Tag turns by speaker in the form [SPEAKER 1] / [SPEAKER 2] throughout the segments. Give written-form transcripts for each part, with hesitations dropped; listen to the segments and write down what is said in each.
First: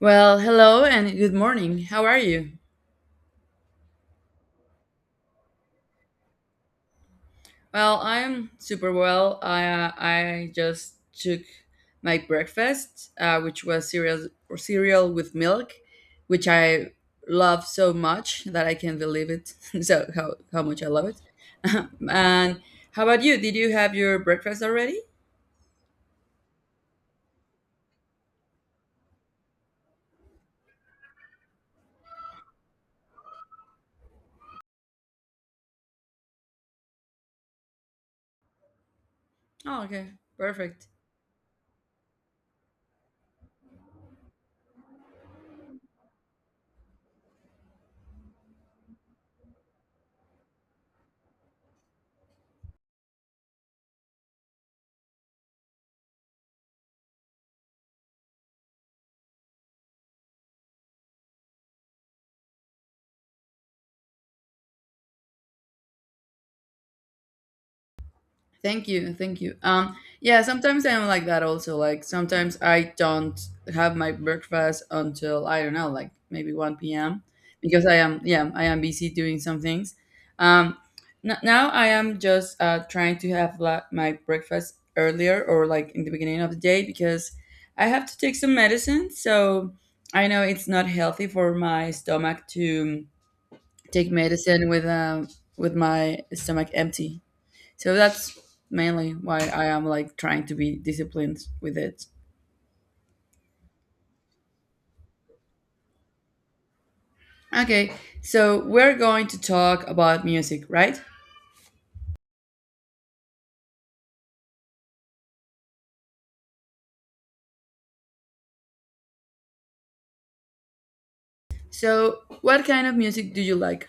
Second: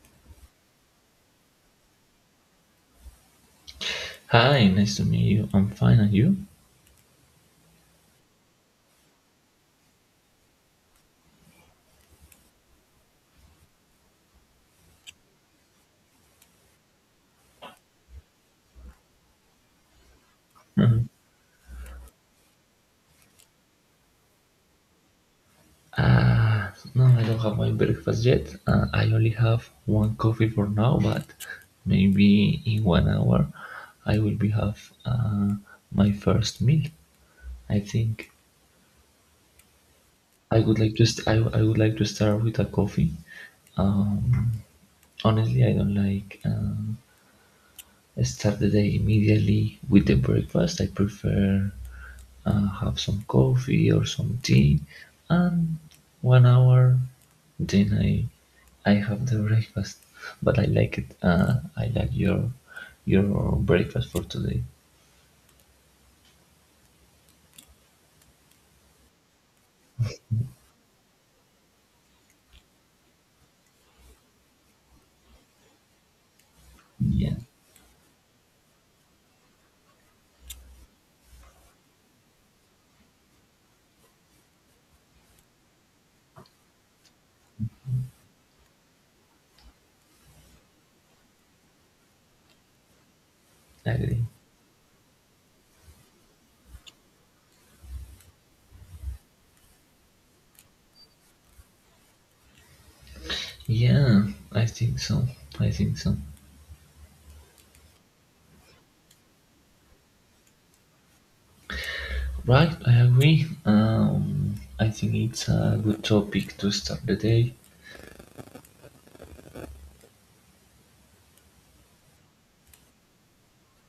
[SPEAKER 1] Well, hello and good morning. How are you?
[SPEAKER 2] Hi, nice to meet you. I'm fine, and you?
[SPEAKER 1] Well, I'm super well. I just took my breakfast, which was cereal or cereal with milk, which I love so much that I can't believe it. So how much I love
[SPEAKER 2] Mhm.
[SPEAKER 1] it. And how about you? Did you have your breakfast already?
[SPEAKER 2] Uh, no, I don't have my breakfast yet. I only have one coffee for now, but maybe in one hour I will be have my first meal. I think
[SPEAKER 1] Oh, okay,
[SPEAKER 2] I would
[SPEAKER 1] perfect.
[SPEAKER 2] like to st- I, I would like to start with a coffee. Um, honestly, I don't like start the day immediately with the breakfast. I prefer have some coffee or some tea, and one hour, then I have the breakfast. But I like it. I like your your breakfast for today.
[SPEAKER 1] Thank you, thank you. Yeah, sometimes I'm like that also. Like, sometimes I don't have my breakfast until, I don't know, like maybe 1 p.m.,
[SPEAKER 2] Yeah,
[SPEAKER 1] because I am busy doing some things. Um, now I am just trying to have my breakfast earlier, or like in the beginning of the day, because I have to take some medicine. So I know it's not healthy for my stomach to
[SPEAKER 2] I
[SPEAKER 1] take
[SPEAKER 2] agree.
[SPEAKER 1] medicine with my stomach empty. So that's mainly why I am like trying to be disciplined with it.
[SPEAKER 2] Yeah, I think so. I think so.
[SPEAKER 1] Okay, so we're going to talk about music, right?
[SPEAKER 2] Right, I agree. I think it's a good topic to start the day.
[SPEAKER 1] So, what kind of music do you like?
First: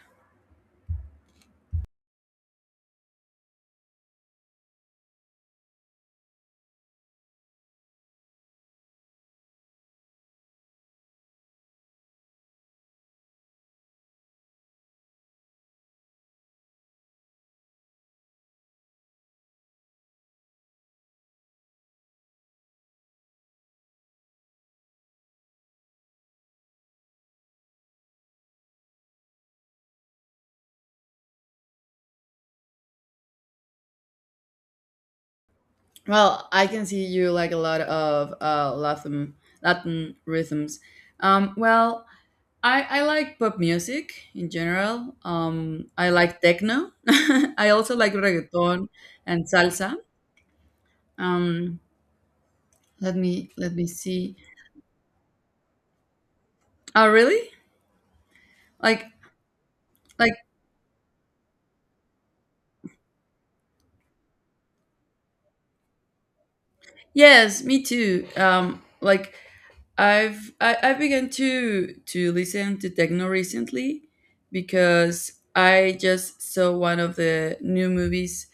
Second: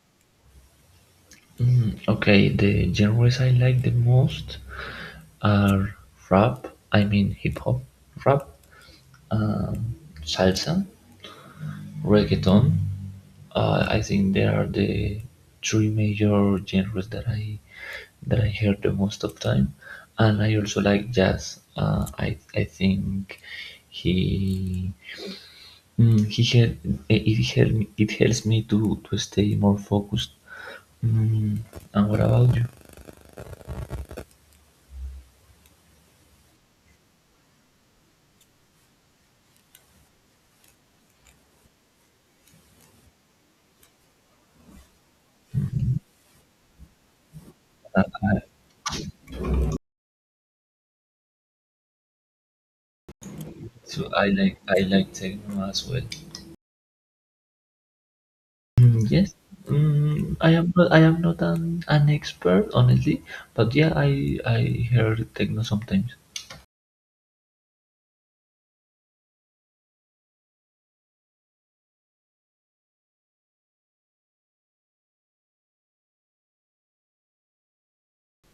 [SPEAKER 2] Okay, the genres I like the most are rap, I mean hip hop, rap, salsa, reggaeton. I think there are the three major genres that I hear the most of time, and I also like jazz. I think he mm, he hel- eh, it help it helps me to stay more focused. Mm, and what about you?
[SPEAKER 1] Well, I can see you like a lot of Latin rhythms. Well, I like pop music in general. I like techno. I also like reggaeton and salsa. Um, let me
[SPEAKER 2] So I
[SPEAKER 1] see.
[SPEAKER 2] like I like techno as well.
[SPEAKER 1] Oh, really?
[SPEAKER 2] Mm,
[SPEAKER 1] Like
[SPEAKER 2] yes,
[SPEAKER 1] like,
[SPEAKER 2] I am not an expert, honestly, but yeah, I heard techno sometimes.
[SPEAKER 1] yes, me too. Like I've begun to listen to techno recently, because I just saw one of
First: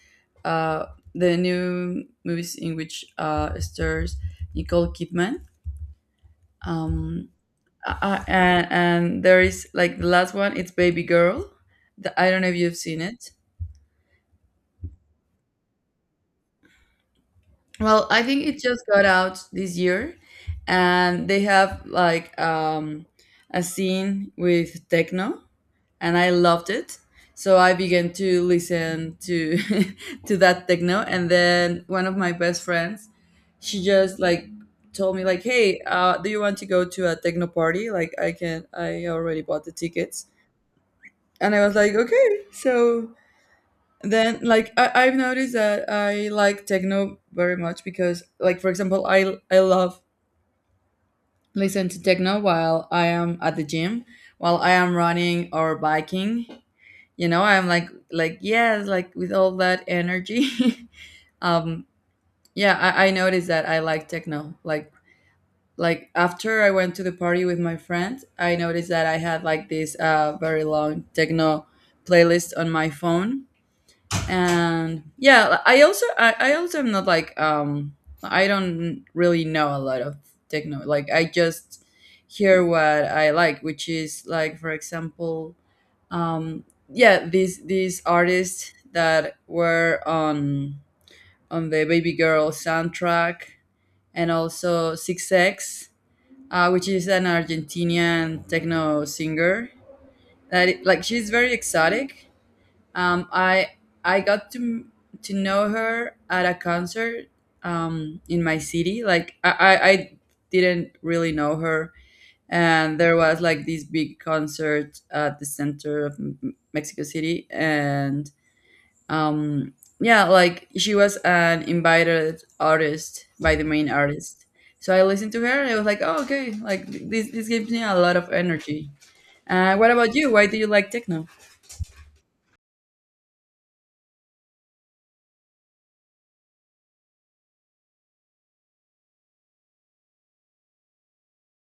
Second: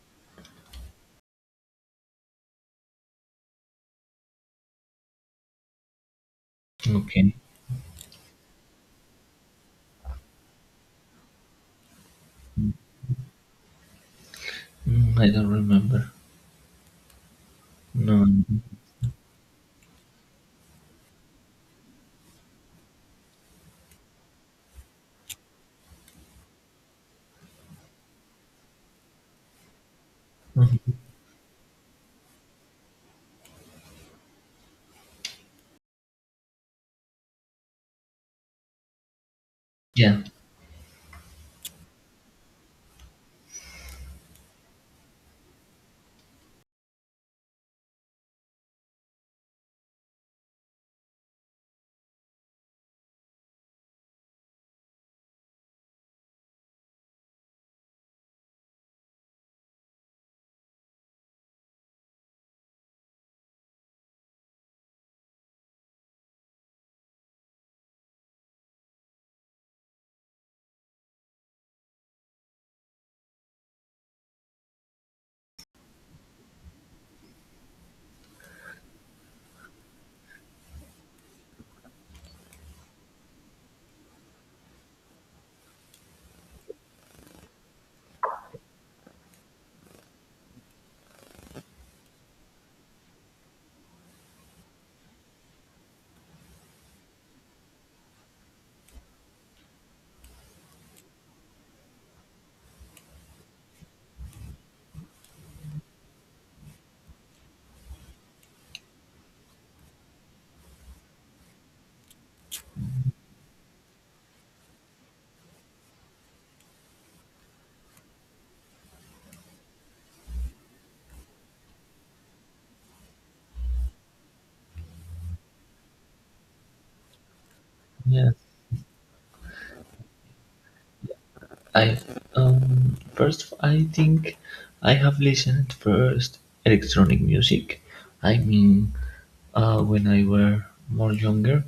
[SPEAKER 1] uh, the new movies in which stars Nicole Kidman. Um,
[SPEAKER 2] Okay.
[SPEAKER 1] and there is, like, the last one. It's Baby Girl. I don't know if you've seen it.
[SPEAKER 2] Mm, I don't remember.
[SPEAKER 1] Well, I
[SPEAKER 2] No.
[SPEAKER 1] think it
[SPEAKER 2] Mhm.
[SPEAKER 1] just got out this year, and they have, like, a scene with techno, and I loved it. So I began to listen to to that techno, and then one of my best friends, she just, like, told me like, "Hey, do you want to go to a techno party? Like, I already bought the
[SPEAKER 2] Yeah.
[SPEAKER 1] tickets." And I was like, "Okay." So then, like, I've noticed that I like techno very much, because, like, for example, I love listen to techno while I am at the gym, while I am running or biking, you know, I'm like, yes, like, with all that energy. um yeah, I noticed that I like techno, like, after I went to the party with my friends. I noticed that I had, like, this very long techno playlist on my phone. And yeah, I also am not, like, I don't really know a lot of techno. Like, I just hear what I like, which is, like, for example, um yeah, these artists that were on the Baby Girl soundtrack, and also six x, which is an Argentinian techno singer like, she's very exotic. um, I I got to know her at a concert in my city. Like, I didn't really know her, and there was, like, this big concert at the center of Mexico City, and um, yeah, like, she was an invited artist by the main artist. So I listened to her, and I was like, oh, okay, like this gives me a lot
[SPEAKER 2] Yeah.
[SPEAKER 1] of energy. What about you? Why do you like techno?
[SPEAKER 2] I first I think I have listened first electronic music. I mean, when I were more younger,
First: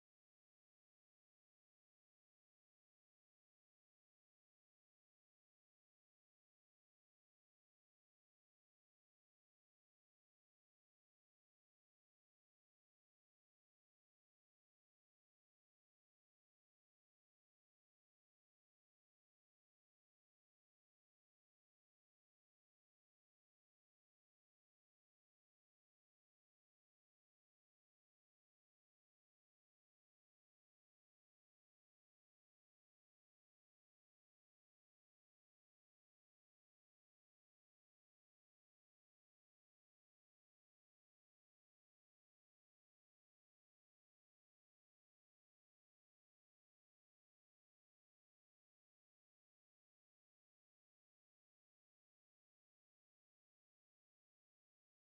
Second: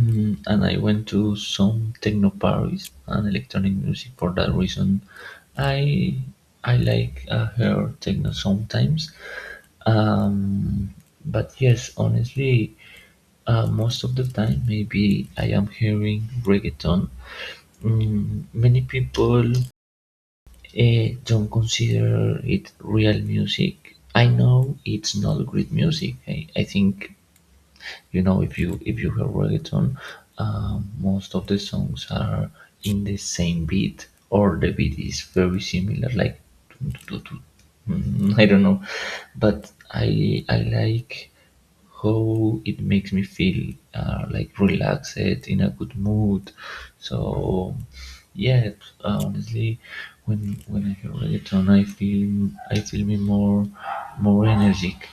[SPEAKER 2] and I went to some techno parties and electronic music. For that reason, I I like her techno sometimes. Um, but yes, honestly, most of the time, maybe I am hearing reggaeton. Many people don't consider it real music. I know it's not great music. I think, if you hear reggaeton, most of the songs are in the same beat, or the beat is very similar, like dun, dun, dun, dun. Mm, I don't know, but I like how it makes me feel like relaxed in a good mood. So yeah, honestly, when I hear reggaeton, I feel me more energetic.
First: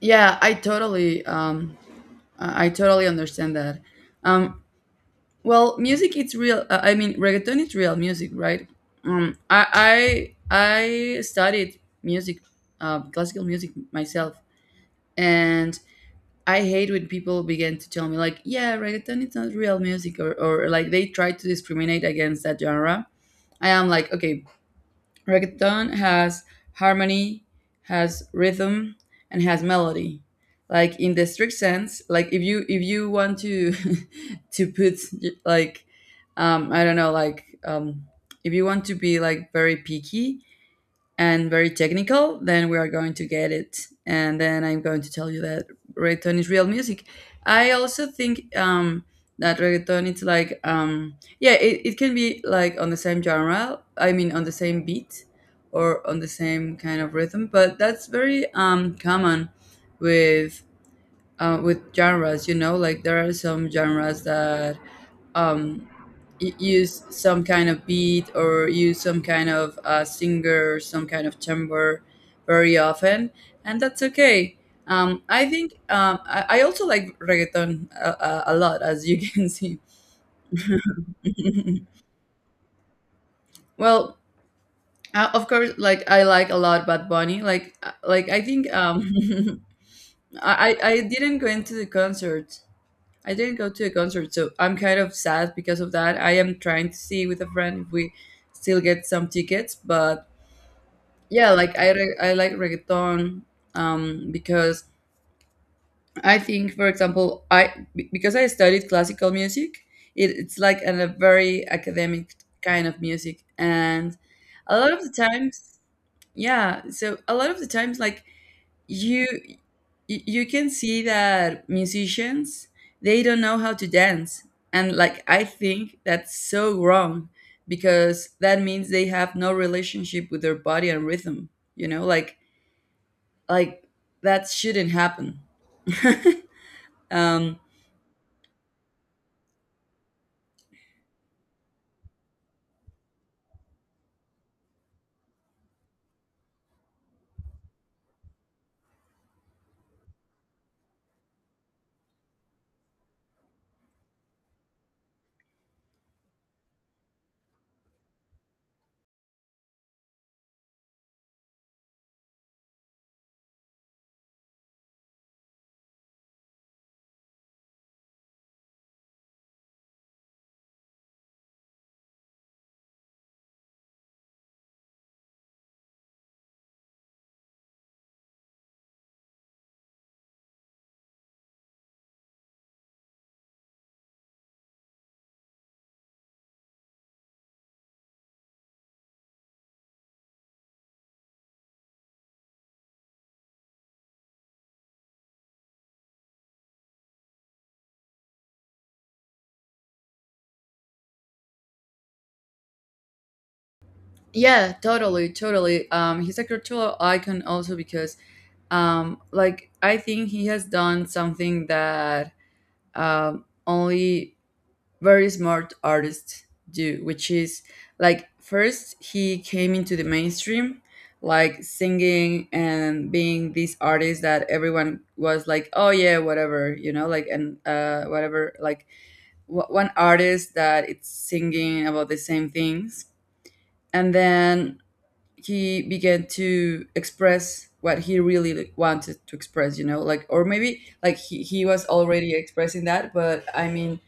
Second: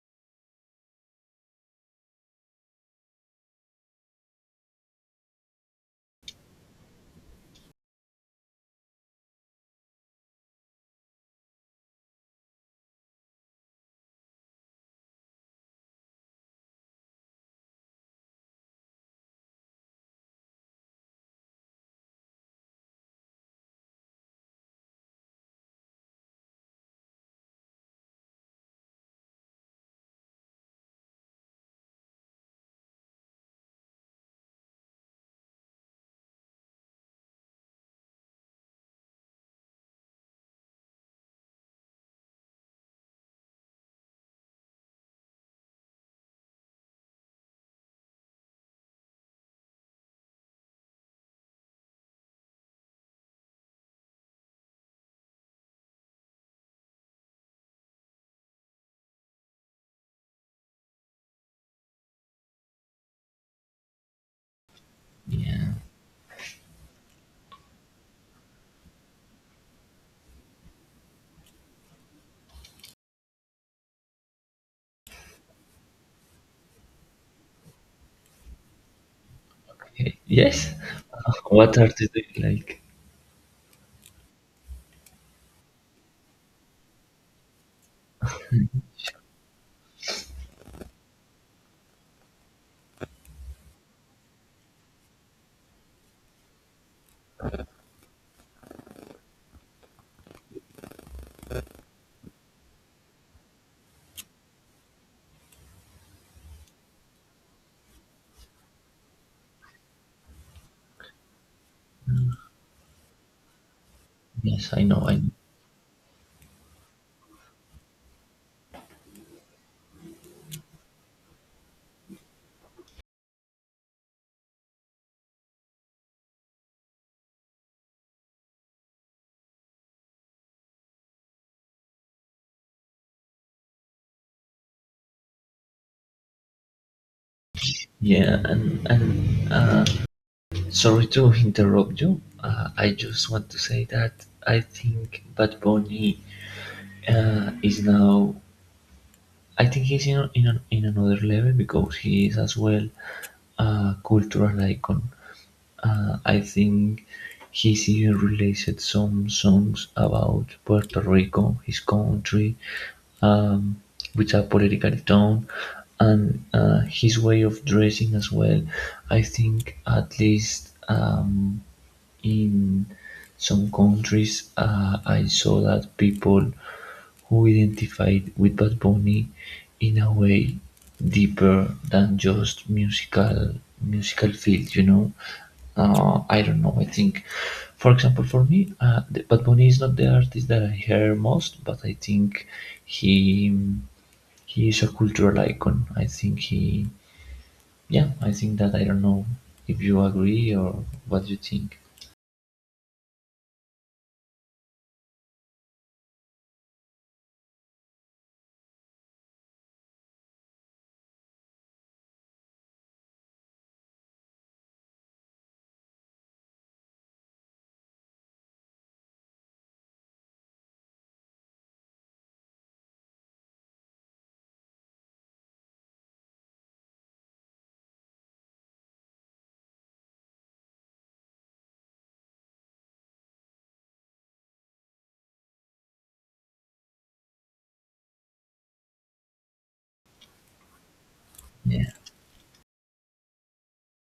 [SPEAKER 1] Yeah, I totally I totally understand that. Um, well, music, it's real. I mean, reggaeton is real music, right? I studied music, classical music myself, and I hate when people begin to tell me, like, yeah, reggaeton it's not real music, or like they try to discriminate against that genre. I am like, okay, Reggaeton has harmony, has rhythm, and has melody. Like, in the strict sense, like, if you want to to put, like, I don't know, like, if you want to be, like, very picky, and very technical, then we are going to get it. And then I'm going to tell you that reggaeton is real music. I also think that reggaeton, it's like, yeah, it can be, like, on the same genre. I mean, on the same beat or on the same kind of rhythm. But that's very common with with genres. You know, like, there are some genres that
[SPEAKER 2] Yeah.
[SPEAKER 1] um, use some kind of beat, or use some kind of singer, or some kind of timbre very often, and that's okay. I think I also like reggaeton a lot, as you can see.
[SPEAKER 2] Yes. What are they doing? Like,
[SPEAKER 1] Well, of course, like, I like a lot Bad Bunny. Like, like, I think I didn't go into the concert, I didn't go to a concert, so I'm kind of sad because of that. I am trying to see with a friend if we still get some tickets. But yeah, like, I like reggaeton, because I think, for example, because I studied classical music, it's like a very academic kind of music, and
[SPEAKER 2] yes,
[SPEAKER 1] a
[SPEAKER 2] I
[SPEAKER 1] lot of
[SPEAKER 2] know,
[SPEAKER 1] the
[SPEAKER 2] I know.
[SPEAKER 1] times, yeah, so a lot of the times, like, you you can see that musicians, they don't know how to dance. And, like, I think that's so wrong, because that means they have no relationship with their body and rhythm. You know, like, like that shouldn't happen. um
[SPEAKER 2] Yeah, and sorry to interrupt you. I just want to say that I think Bad Bunny is now. I think he's in another level because he is as well a cultural icon. I think he's even released some songs about Puerto Rico, his country, um, with a political tone and his way of dressing as well. I think at least in some countries I saw that people who identified with Bad Bunny in a way deeper than just musical field. I don't know. I think, for example, for me, Bad Bunny is not the artist that I hear most, but I think he he is a cultural icon. I think that I don't know if you agree or what you think.
[SPEAKER 1] yeah, totally, totally, he's a cultural icon also because, like, I think he has done something that only very smart artist do, which is, like, first he came into the mainstream, like, singing and being this artist that everyone was like, oh yeah, whatever, like, and whatever, like, one artist that it's singing about the same things. And then he began to express what he really, like, wanted to express, like, or maybe, like, he was
[SPEAKER 2] Yeah.
[SPEAKER 1] already expressing that, but I mean,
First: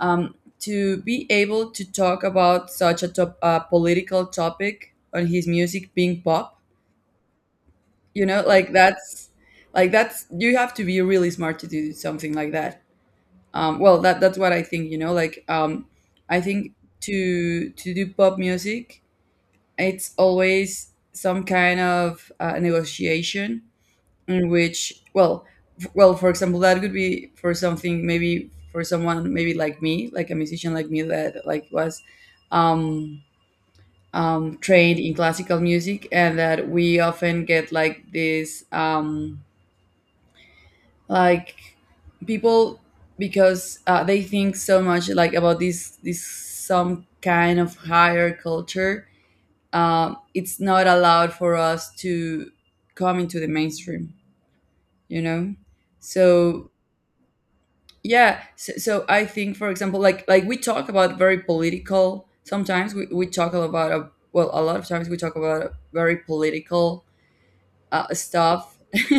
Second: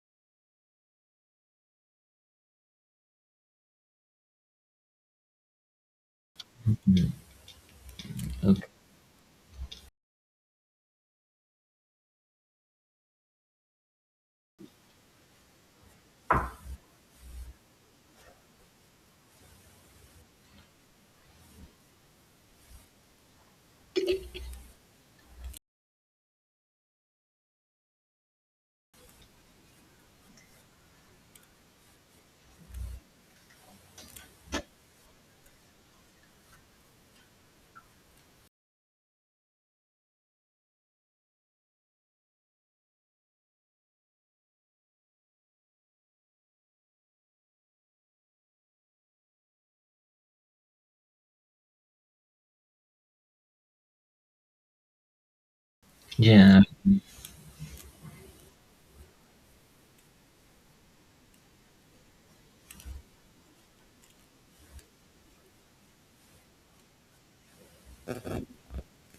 [SPEAKER 1] um, to be able to talk about such a political topic on his music being pop, you know, like that's, you have to be really smart to do something like that. Well, that's what I think, you know, I think, to do pop music, it's always some kind of negotiation, in which, well, well, for example, that could be for something, maybe for someone, maybe like me, like a musician like me, that, like, was um trained in classical music, and that we often get, like, this like, people, because they think so much, like, about this some kind of higher culture, it's not allowed for us to come into the mainstream, you know.
[SPEAKER 2] Yeah,
[SPEAKER 1] So yeah, so I think, for example, like, we talk about very political, sometimes we talk about well, a lot of times we talk about very political stuff.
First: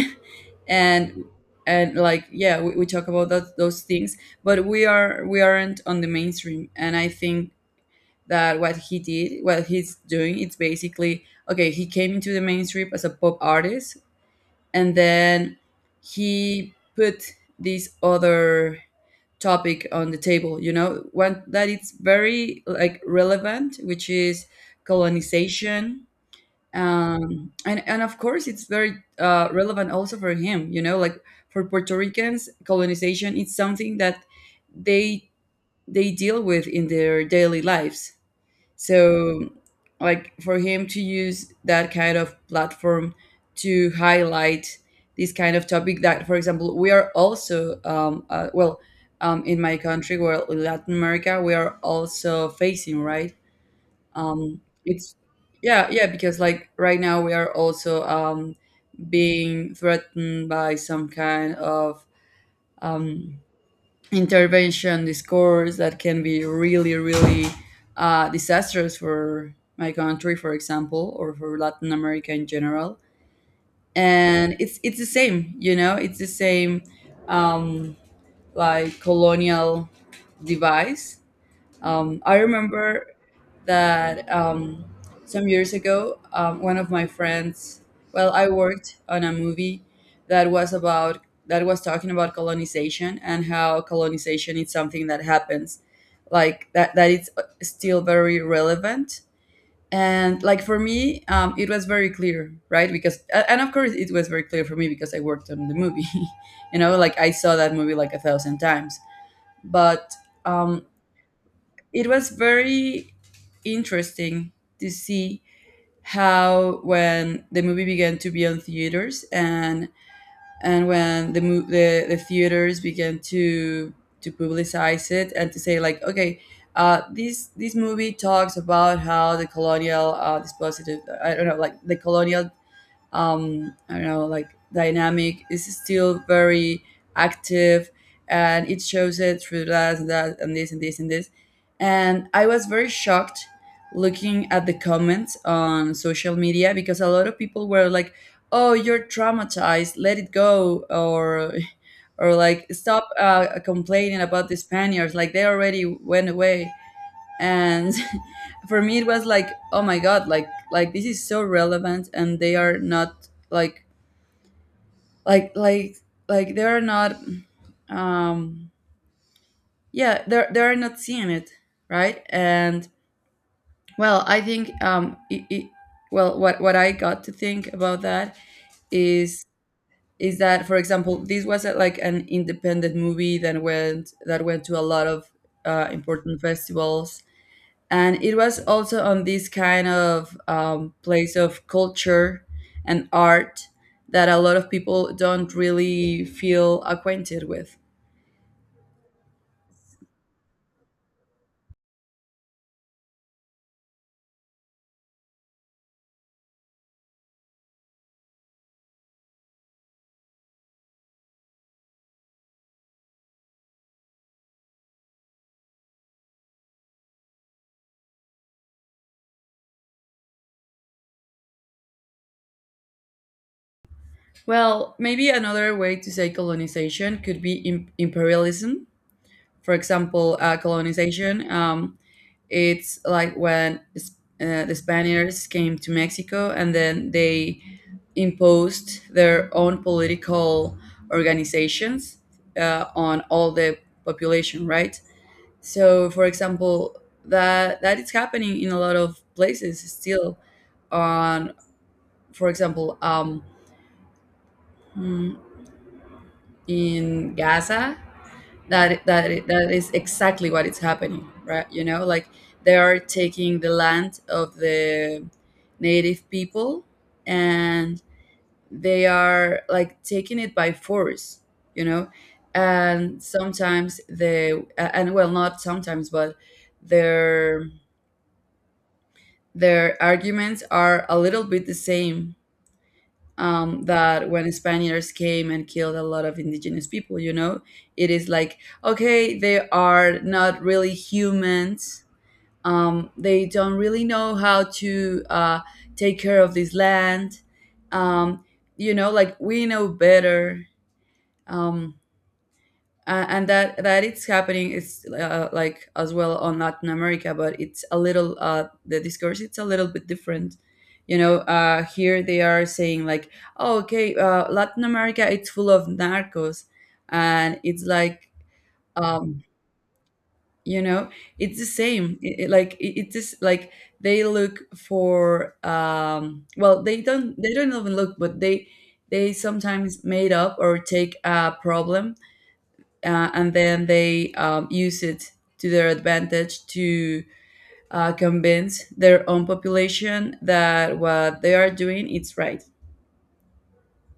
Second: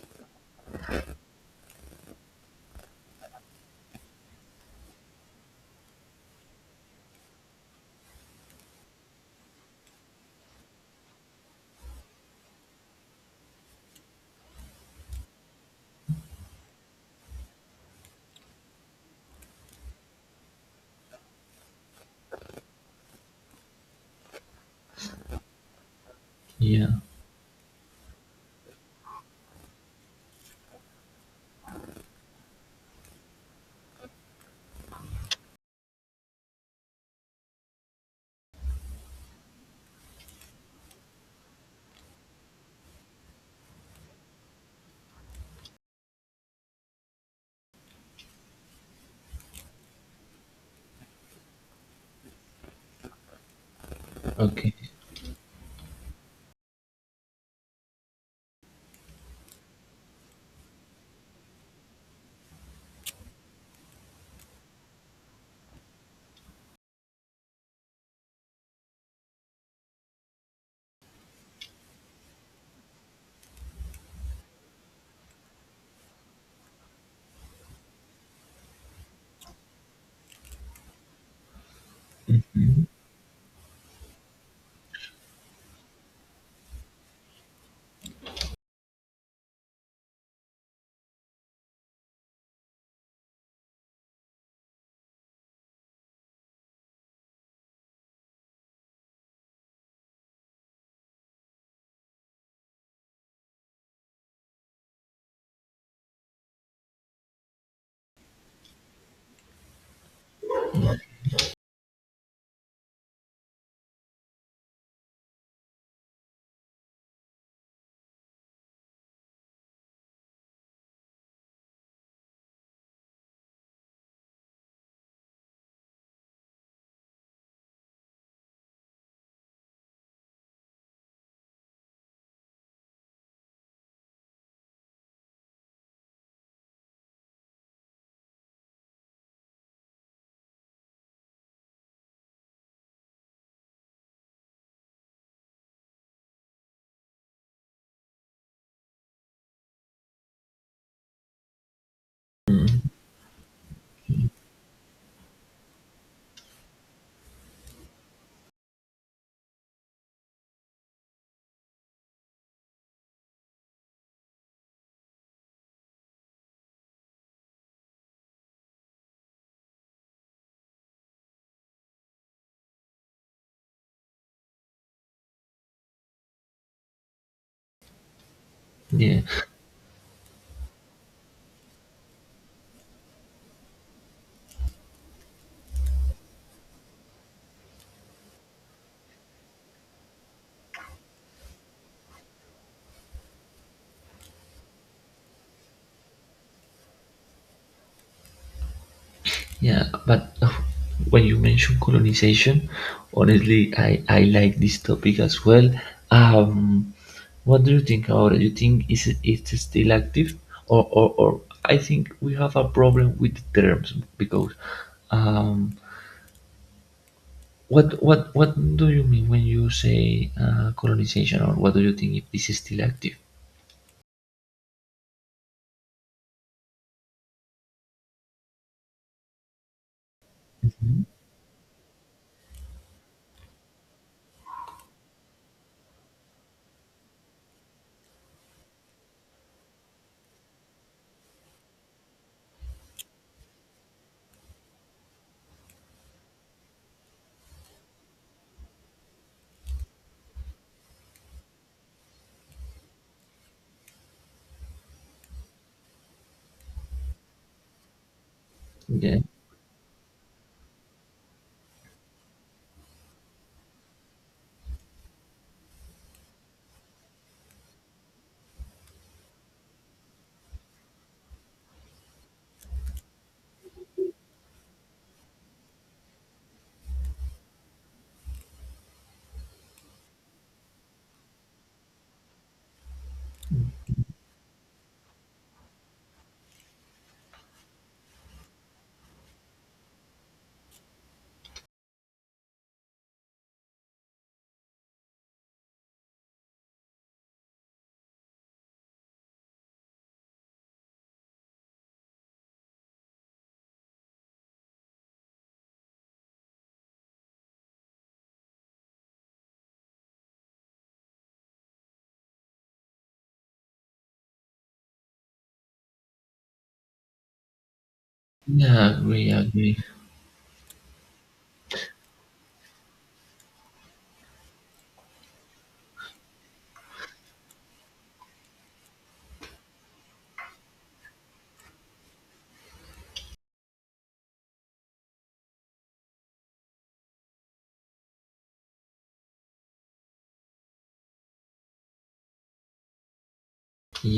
[SPEAKER 1] and and like, yeah, we talk about those things, but we aren't on the mainstream. And I think that what he's doing, it's basically, okay, he came into the mainstream as a pop artist, and then he put these other topic on the table, you know, one that it's very, like, relevant, which is colonization.
[SPEAKER 2] yeah,
[SPEAKER 1] And of course, it's very relevant also for him, you know, like, for Puerto Ricans, colonization is something that they they deal with in their daily lives. So, like, for him to use that kind of platform to highlight this kind of topic that, for example, we are also, well, in my country, well, in Latin America, we are also facing, right?
[SPEAKER 2] okay,
[SPEAKER 1] It's, yeah, yeah, because, like, right now we are also being threatened by some kind of um, intervention discourse that can be really, really disastrous for my country, for example, or for Latin America in general. And it's the same, you know, it's the same um, like, colonial device. I remember that some years ago, one of my friends, well, I worked on a movie that was about, that was talking about colonization and how colonization is something that happens, like, that it's still very relevant. And, like, for me, it was very clear, right? Because a- and of course, it was very clear for me because I worked on the movie, you know, like, I saw that movie like a thousand times. But um, it was very interesting to see how when the movie began to be on theaters and when the theaters began to publicize it and to say like okay, this movie talks about how the colonial dispositive, I don't know, like the colonial, I don't know, like dynamic is still very active, and it shows it through that and that and this and this and this. And I was very shocked looking at the comments on social media because a lot of people were like, oh, you're traumatized, let it go, or like stop complaining about the Spaniards, like they already went away and for me it was like, oh my god, like this is so relevant and they are not like like like like they are not, um yeah, they're not seeing it, right. And, well, I think well, what I got to think about that
[SPEAKER 2] yeah,
[SPEAKER 1] is is that, for example, this was a, like an independent movie that went to a lot of important festivals, and it was also on this kind of place of culture and art that a lot of people don't really feel acquainted with.
[SPEAKER 2] yeah. But when you mention colonization, honestly, I like this topic as well. Um, what do you think about it? You think is it's still active, or — I think we have a problem with the terms, because um, what do you mean when you say colonization, or what do you think if this is still active?
[SPEAKER 1] Well, maybe another way to say colonization could be imperialism. For example,
[SPEAKER 2] Mhm.
[SPEAKER 1] colonization. It's like when the Spaniards came to Mexico and then they imposed their own political organizations on all the population, right? So, for example, that is happening in a lot of places still. On, for example, mm, in Gaza, that
[SPEAKER 2] Yeah,
[SPEAKER 1] that that is exactly what is happening, right? You know, like they are taking the land of the native people and they are like taking it by force, you know. And sometimes they, and, well, not sometimes, but their their arguments are a little bit the same, that when Spaniards came and killed a lot of indigenous people, you know, it is like, okay, they are not really humans. They don't really know how to take care of this land. Um, you know, like we know better. Um, and that it's happening is like as well on Latin America, but it's a little the discourse it's a little bit different. You know, here they are saying like, oh, okay, Latin America it's full of narcos, and it's like,
[SPEAKER 2] yeah, agree,
[SPEAKER 1] um,
[SPEAKER 2] agree.
[SPEAKER 1] you know, it's the same. It is like they look for well, they don't even look, but they sometimes made up or take a problem, and then they use it to their advantage to convince their own population that what they are doing is right.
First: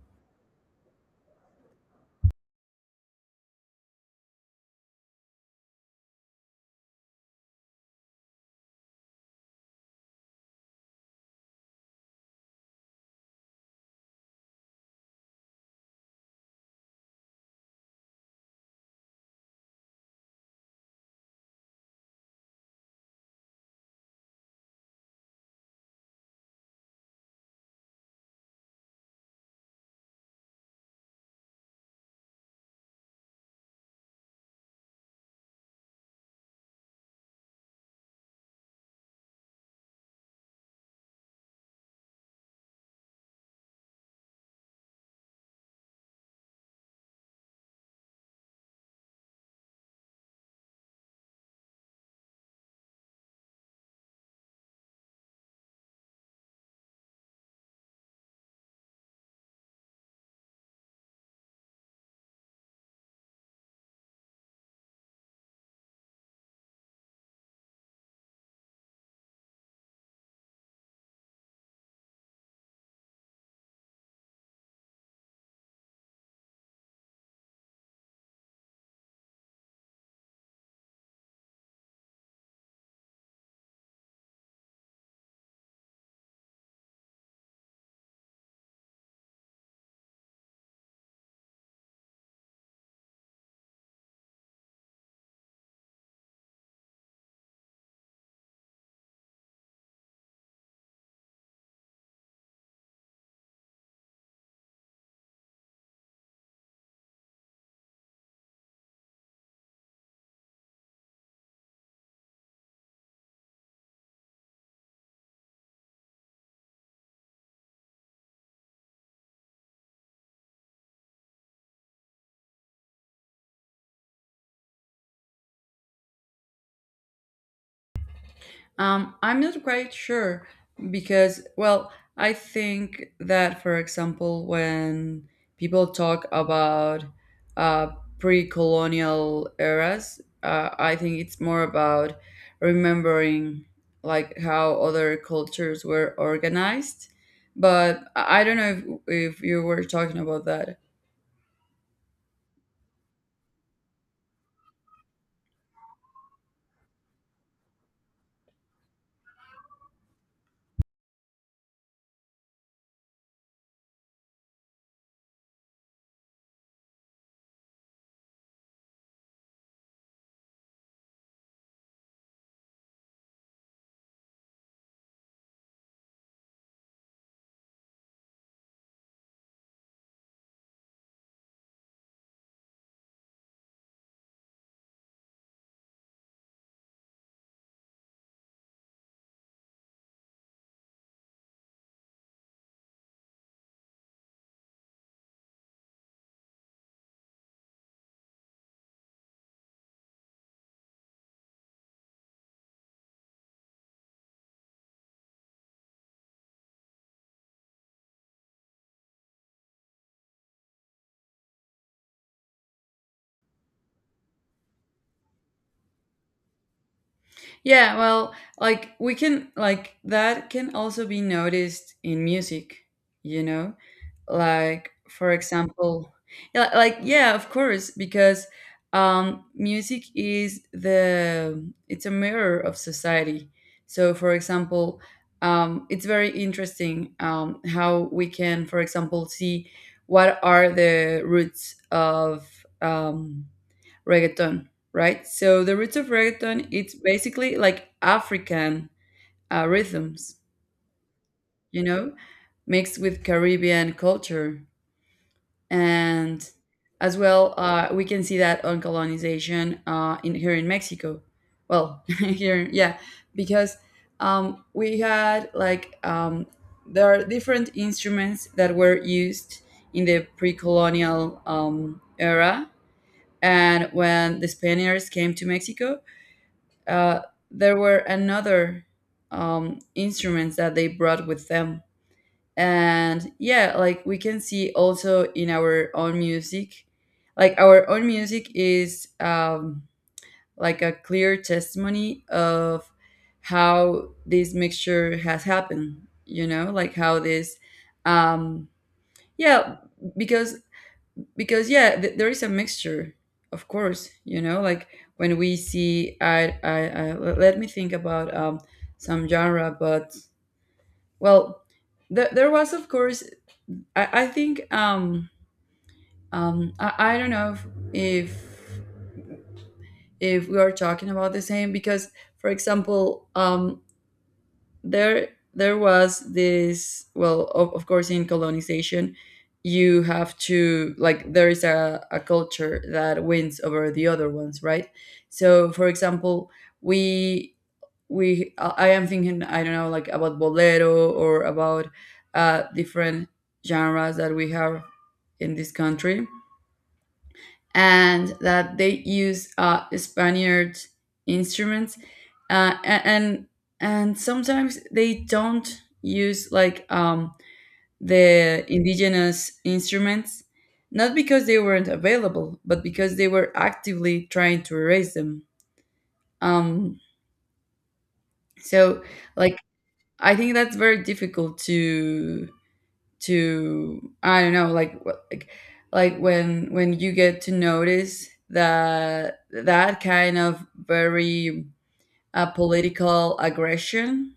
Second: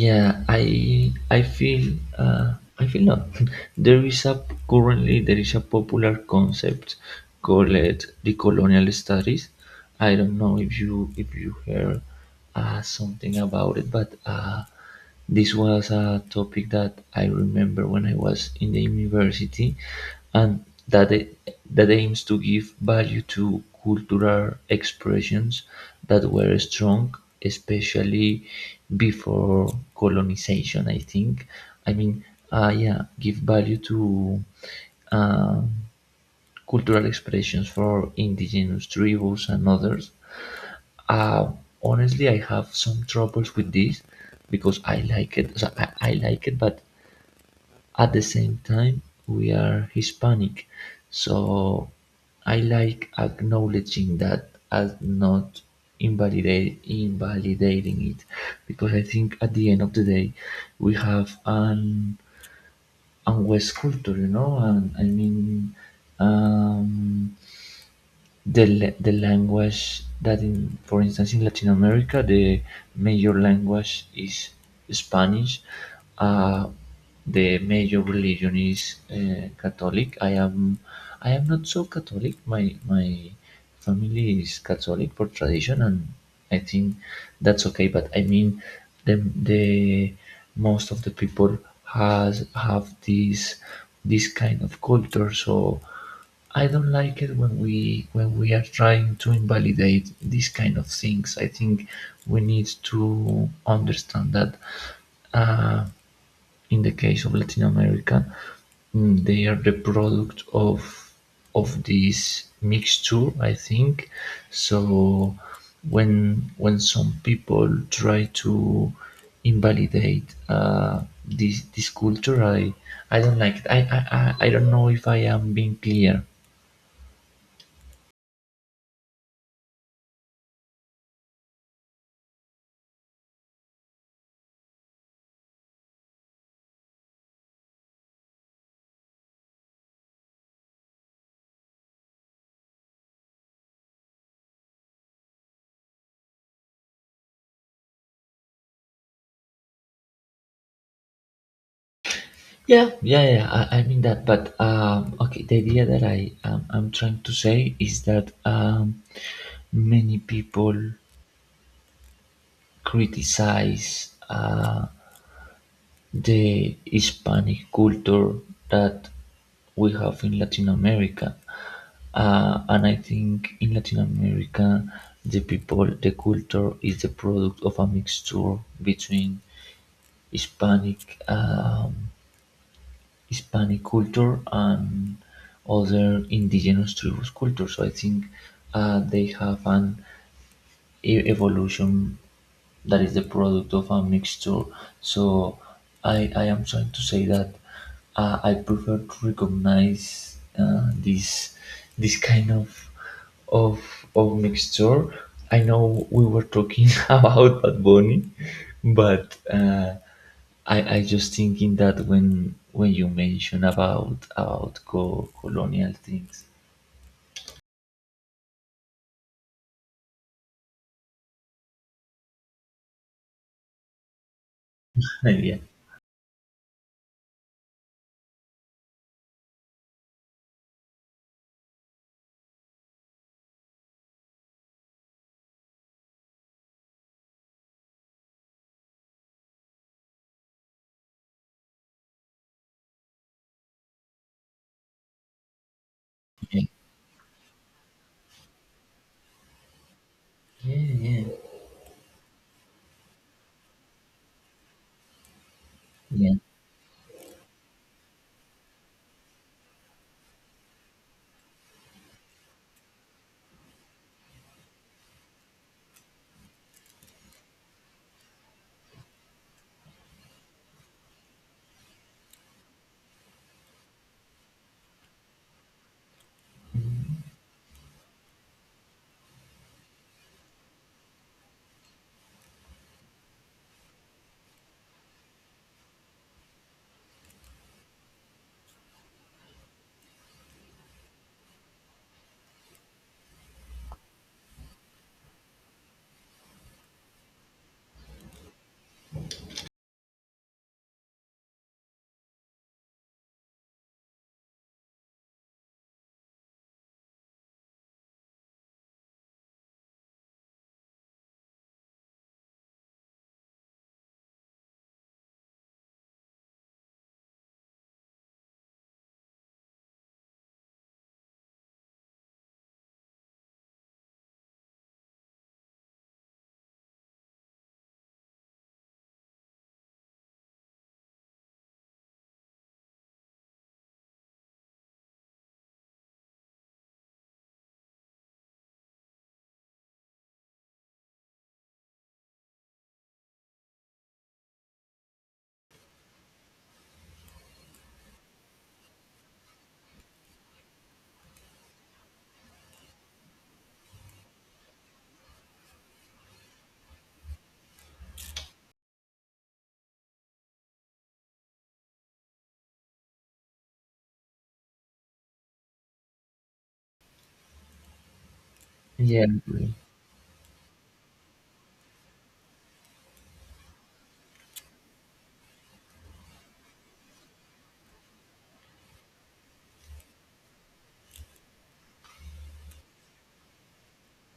[SPEAKER 2] Yeah, I feel not. There is a currently there is a popular concept called the colonial studies. I don't know if you heard something about it, but this was a topic that I remember when I was in the university and that aims to give value to cultural expressions that were strong, especially before colonization, I think. I mean, yeah, give value to um, cultural expressions for indigenous tribes and others. uh, Honestly, I have some troubles with this because I like it. So I like it, but at the same time, we are Hispanic, so I like acknowledging that as not invalidate invalidating it, because I think at the end of the day, we have an West culture, and I mean. Um, the language that, in for instance in Latin America, the major language is Spanish. Uh, the major religion is Catholic. I am not so Catholic. My family is Catholic for tradition, and I think that's okay. But I mean, the most of the people has have this kind of culture, so. I don't like it when we are trying to invalidate these kind of things. I think we need to understand that uh, in the case of Latin America, they are the product of this mixture. I think so. When some people try to invalidate this culture, I don't like it. I don't know if I am being clear.
[SPEAKER 1] I'm not quite sure because, well, I think that, for example, when people talk about uh, pre colonial eras, I think it's more about remembering like how other cultures were organized. But I don't know if you were talking about that.
[SPEAKER 2] Yeah, yeah, yeah. I mean that, but okay. The idea that I'm trying to say is that many people criticize the Hispanic culture that we have in Latin America, and I think in Latin America, the people, the culture is the product of a mixture between Hispanic um, Hispanic culture and other indigenous tribes' culture. So I think they have an evolution that is the product of a mixture. So I am trying to say that I prefer to recognize this kind of of mixture. I know we were talking about Bad Bunny, but I just thinking that when you mention about colonial things.
[SPEAKER 1] Yeah, well, like we can like that can also be noticed in music, you know? Like for
[SPEAKER 2] Yeah,
[SPEAKER 1] example, yeah, like yeah, of course, because music is the, it's a mirror of society. So for example, it's very interesting how we can for example see what are the roots of um reggaeton, right? So the roots of
[SPEAKER 2] yeah,
[SPEAKER 1] reggaeton, it's basically like African rhythms,
[SPEAKER 2] yeah,
[SPEAKER 1] you know, mixed with Caribbean culture.
[SPEAKER 2] yeah,
[SPEAKER 1] And as well, we can see that on colonization in here in Mexico. Well, here, yeah, because we had like there are different instruments that were used in the pre-colonial era, and when the spaniards came to mexico, Uh, there were another instruments that they brought with them, and yeah, like we can see also in our own music, like our own music is like a clear testimony of how this mixture has happened. You know, like how this, um, yeah, because because yeah there is a mixture, of course, you know, like when we see let me think about some genre. But well, there was of course, I think I don't know if if we are talking about the same, because for example there there was this, well, of course in colonization you have to, like, there is a culture that wins over the other ones, right? So for example, we I am thinking, I don't know, like about bolero or about different genres that we have in this country and that they use Spaniard instruments, uh, a- and and sometimes they don't use like the indigenous instruments, not because they weren't available, but because they were actively trying to erase them. Um, so,
[SPEAKER 2] yeah.
[SPEAKER 1] like, I think that's very difficult to, I don't know, like like when you get to notice that that kind of very political aggression.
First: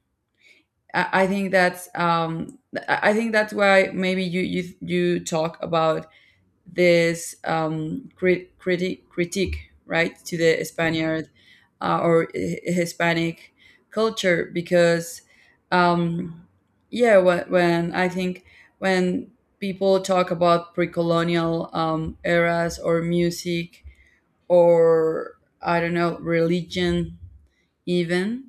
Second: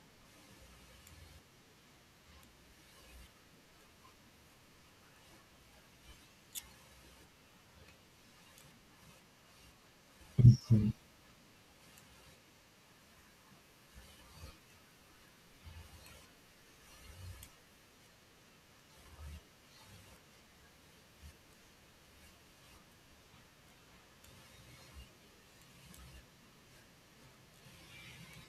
[SPEAKER 1] I think that's I think that's why maybe you talk about this crit- critic critique, right, to the Spaniard or Hispanic culture, because um, yeah, when I think when people talk about pre-colonial eras or music or I don't know religion even,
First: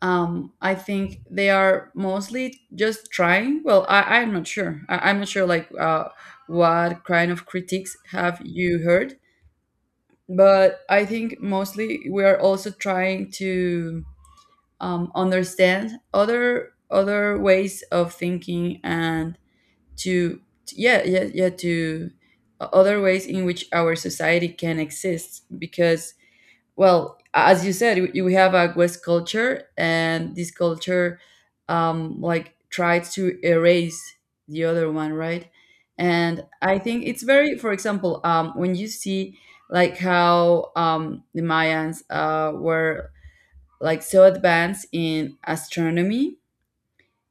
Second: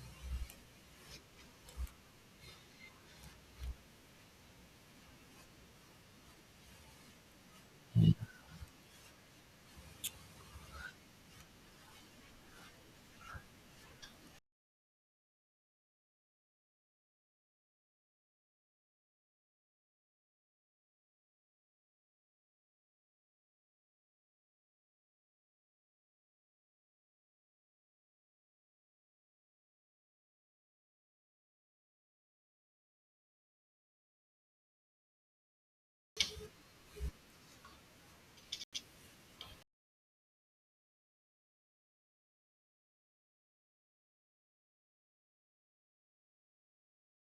[SPEAKER 1] I think they are mostly just trying. Well, I'm not sure. I'm not sure like what kind of critiques have you heard, but I think mostly we are also trying to understand other other ways of thinking and to yeah yeah yeah to other ways in which our society can exist, because well, as you said, you we have a west culture and this culture like tries to erase the other one, right? And I think it's very, for example, when you see like how the mayans were like so advanced in astronomy,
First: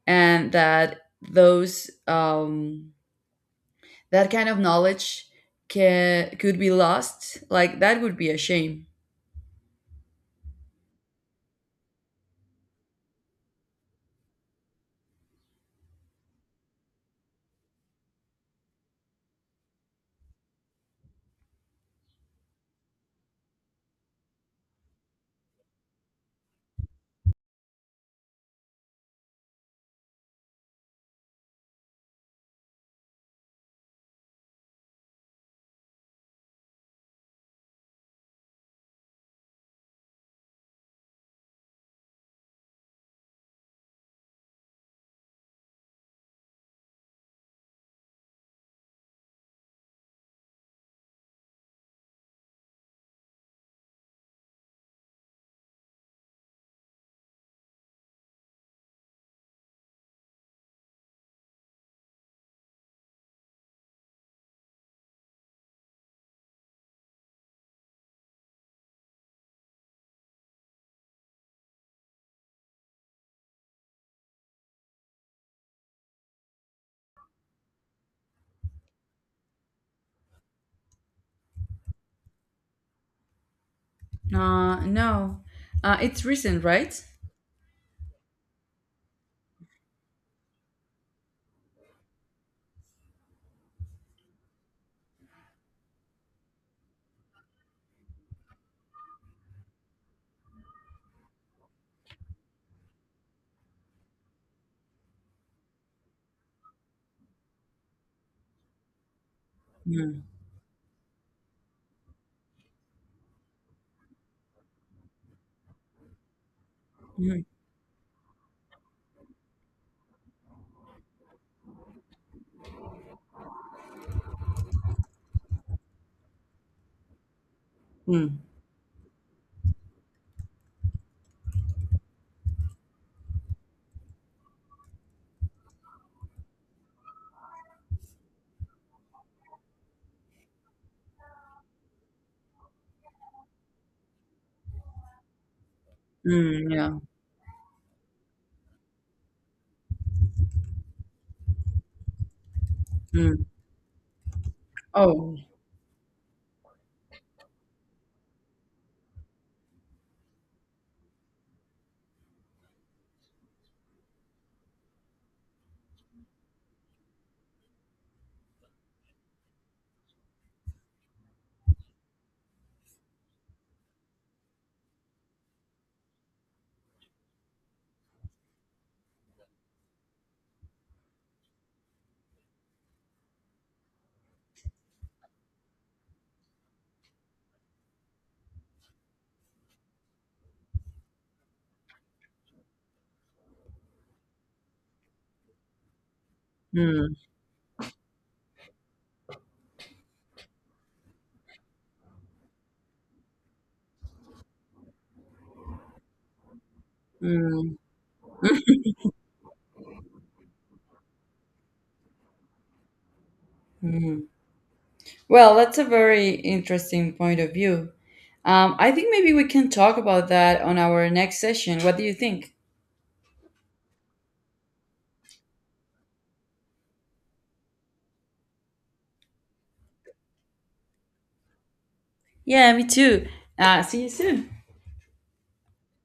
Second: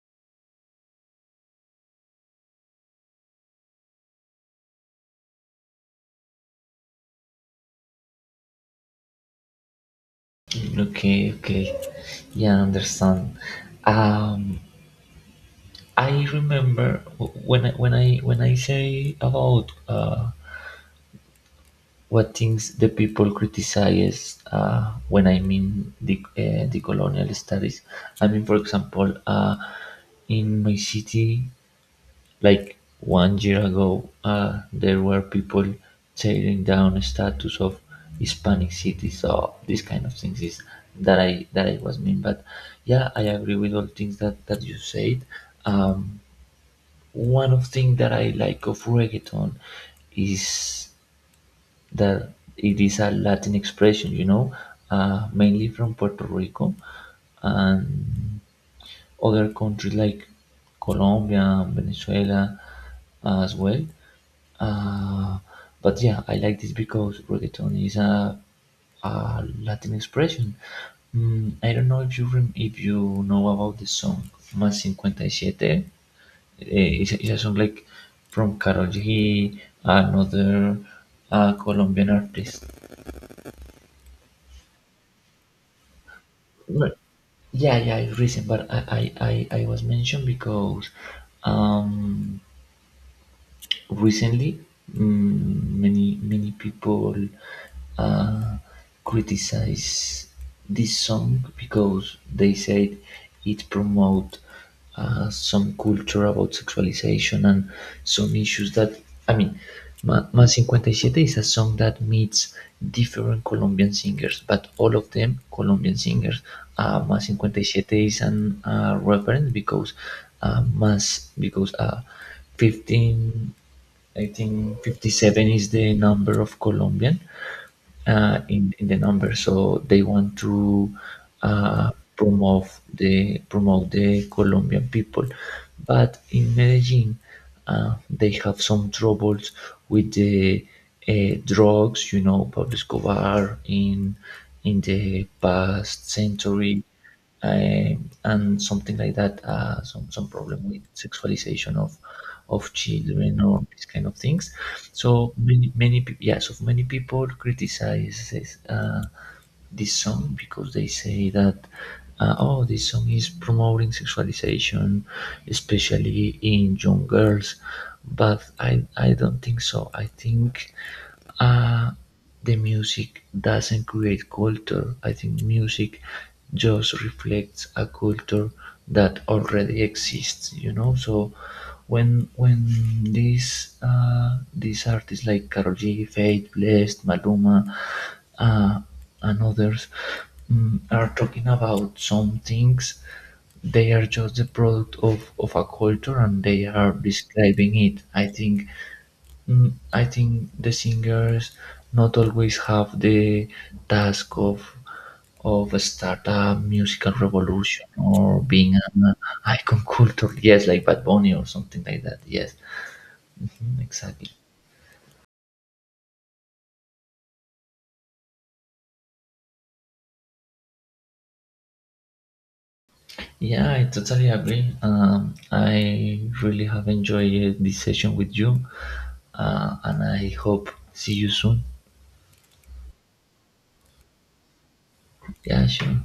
[SPEAKER 1] and that those that kind of knowledge can could be lost, like that would be a shame.
[SPEAKER 2] Okay, okay. Yeah, I understand. Um, I remember when I say about what things the people criticize, when I mean the colonial studies. I mean, for example, in my city, like one year ago, there were people tearing down statues of Hispanic cities. So these kind of things is that I was mean. But yeah, I agree with all things that you said. Um, one of things that I like of reggaeton is that it is a Latin expression. You know, mainly from Puerto Rico and other countries like Colombia and Venezuela as well. Uh, but yeah, I like this because reggaeton is a Latin expression. I don't know if you know about the song Más 57. It's a song like from Karol G, another Colombian artist.
[SPEAKER 1] No. It's recent,
[SPEAKER 2] No,
[SPEAKER 1] right?
[SPEAKER 2] yeah, yeah, it's recent, but I was mentioned because. Um, recently, many people uh, criticize this song because they said it promote some culture about sexualization and some issues that I mean Ma
[SPEAKER 1] Mm,
[SPEAKER 2] Más 57 is a song that meets different Colombian singers, but all of them Colombian singers. Más
[SPEAKER 1] mm,
[SPEAKER 2] 57 is an reference because Más because 15 I think 57 is the number of Colombian,
[SPEAKER 1] mm,
[SPEAKER 2] in the number. So they want to uh, promote promote the Colombian people, but in Medellin they have some troubles with the drugs. You know, Pablo Escobar in the past
[SPEAKER 1] mm,
[SPEAKER 2] century,
[SPEAKER 1] yeah.
[SPEAKER 2] uh, and something like that, some problem with sexualization of children
[SPEAKER 1] Mm.
[SPEAKER 2] or these kind of things. So
[SPEAKER 1] Oh.
[SPEAKER 2] many many peop yeah, so many people criticize uh, this song because they say that, oh, this song is promoting sexualization, especially in young girls, but I don't think so. I think uh, the music doesn't create culture. I think music just reflects a culture that already exists. So when these artists like Karol G, Fate, Blessed, Maluma, uh, and others are talking about some things, they are just the product of a culture and they are
[SPEAKER 1] Mm,
[SPEAKER 2] describing it. I think the singers not always have the task of start a musical
[SPEAKER 1] mm,
[SPEAKER 2] revolution or being an icon culture. Yes, like Bad Bunny or something like that. Yes, mhm,
[SPEAKER 1] mm.
[SPEAKER 2] exactly.
[SPEAKER 1] Well, that's a very interesting point of view. I think maybe we can talk about that on our next session. What do you think?
[SPEAKER 2] Yeah, I totally agree. I really have enjoyed this session with you, and I hope see you soon.
[SPEAKER 1] Yeah, me too. See you soon.
[SPEAKER 2] Yeah, sure.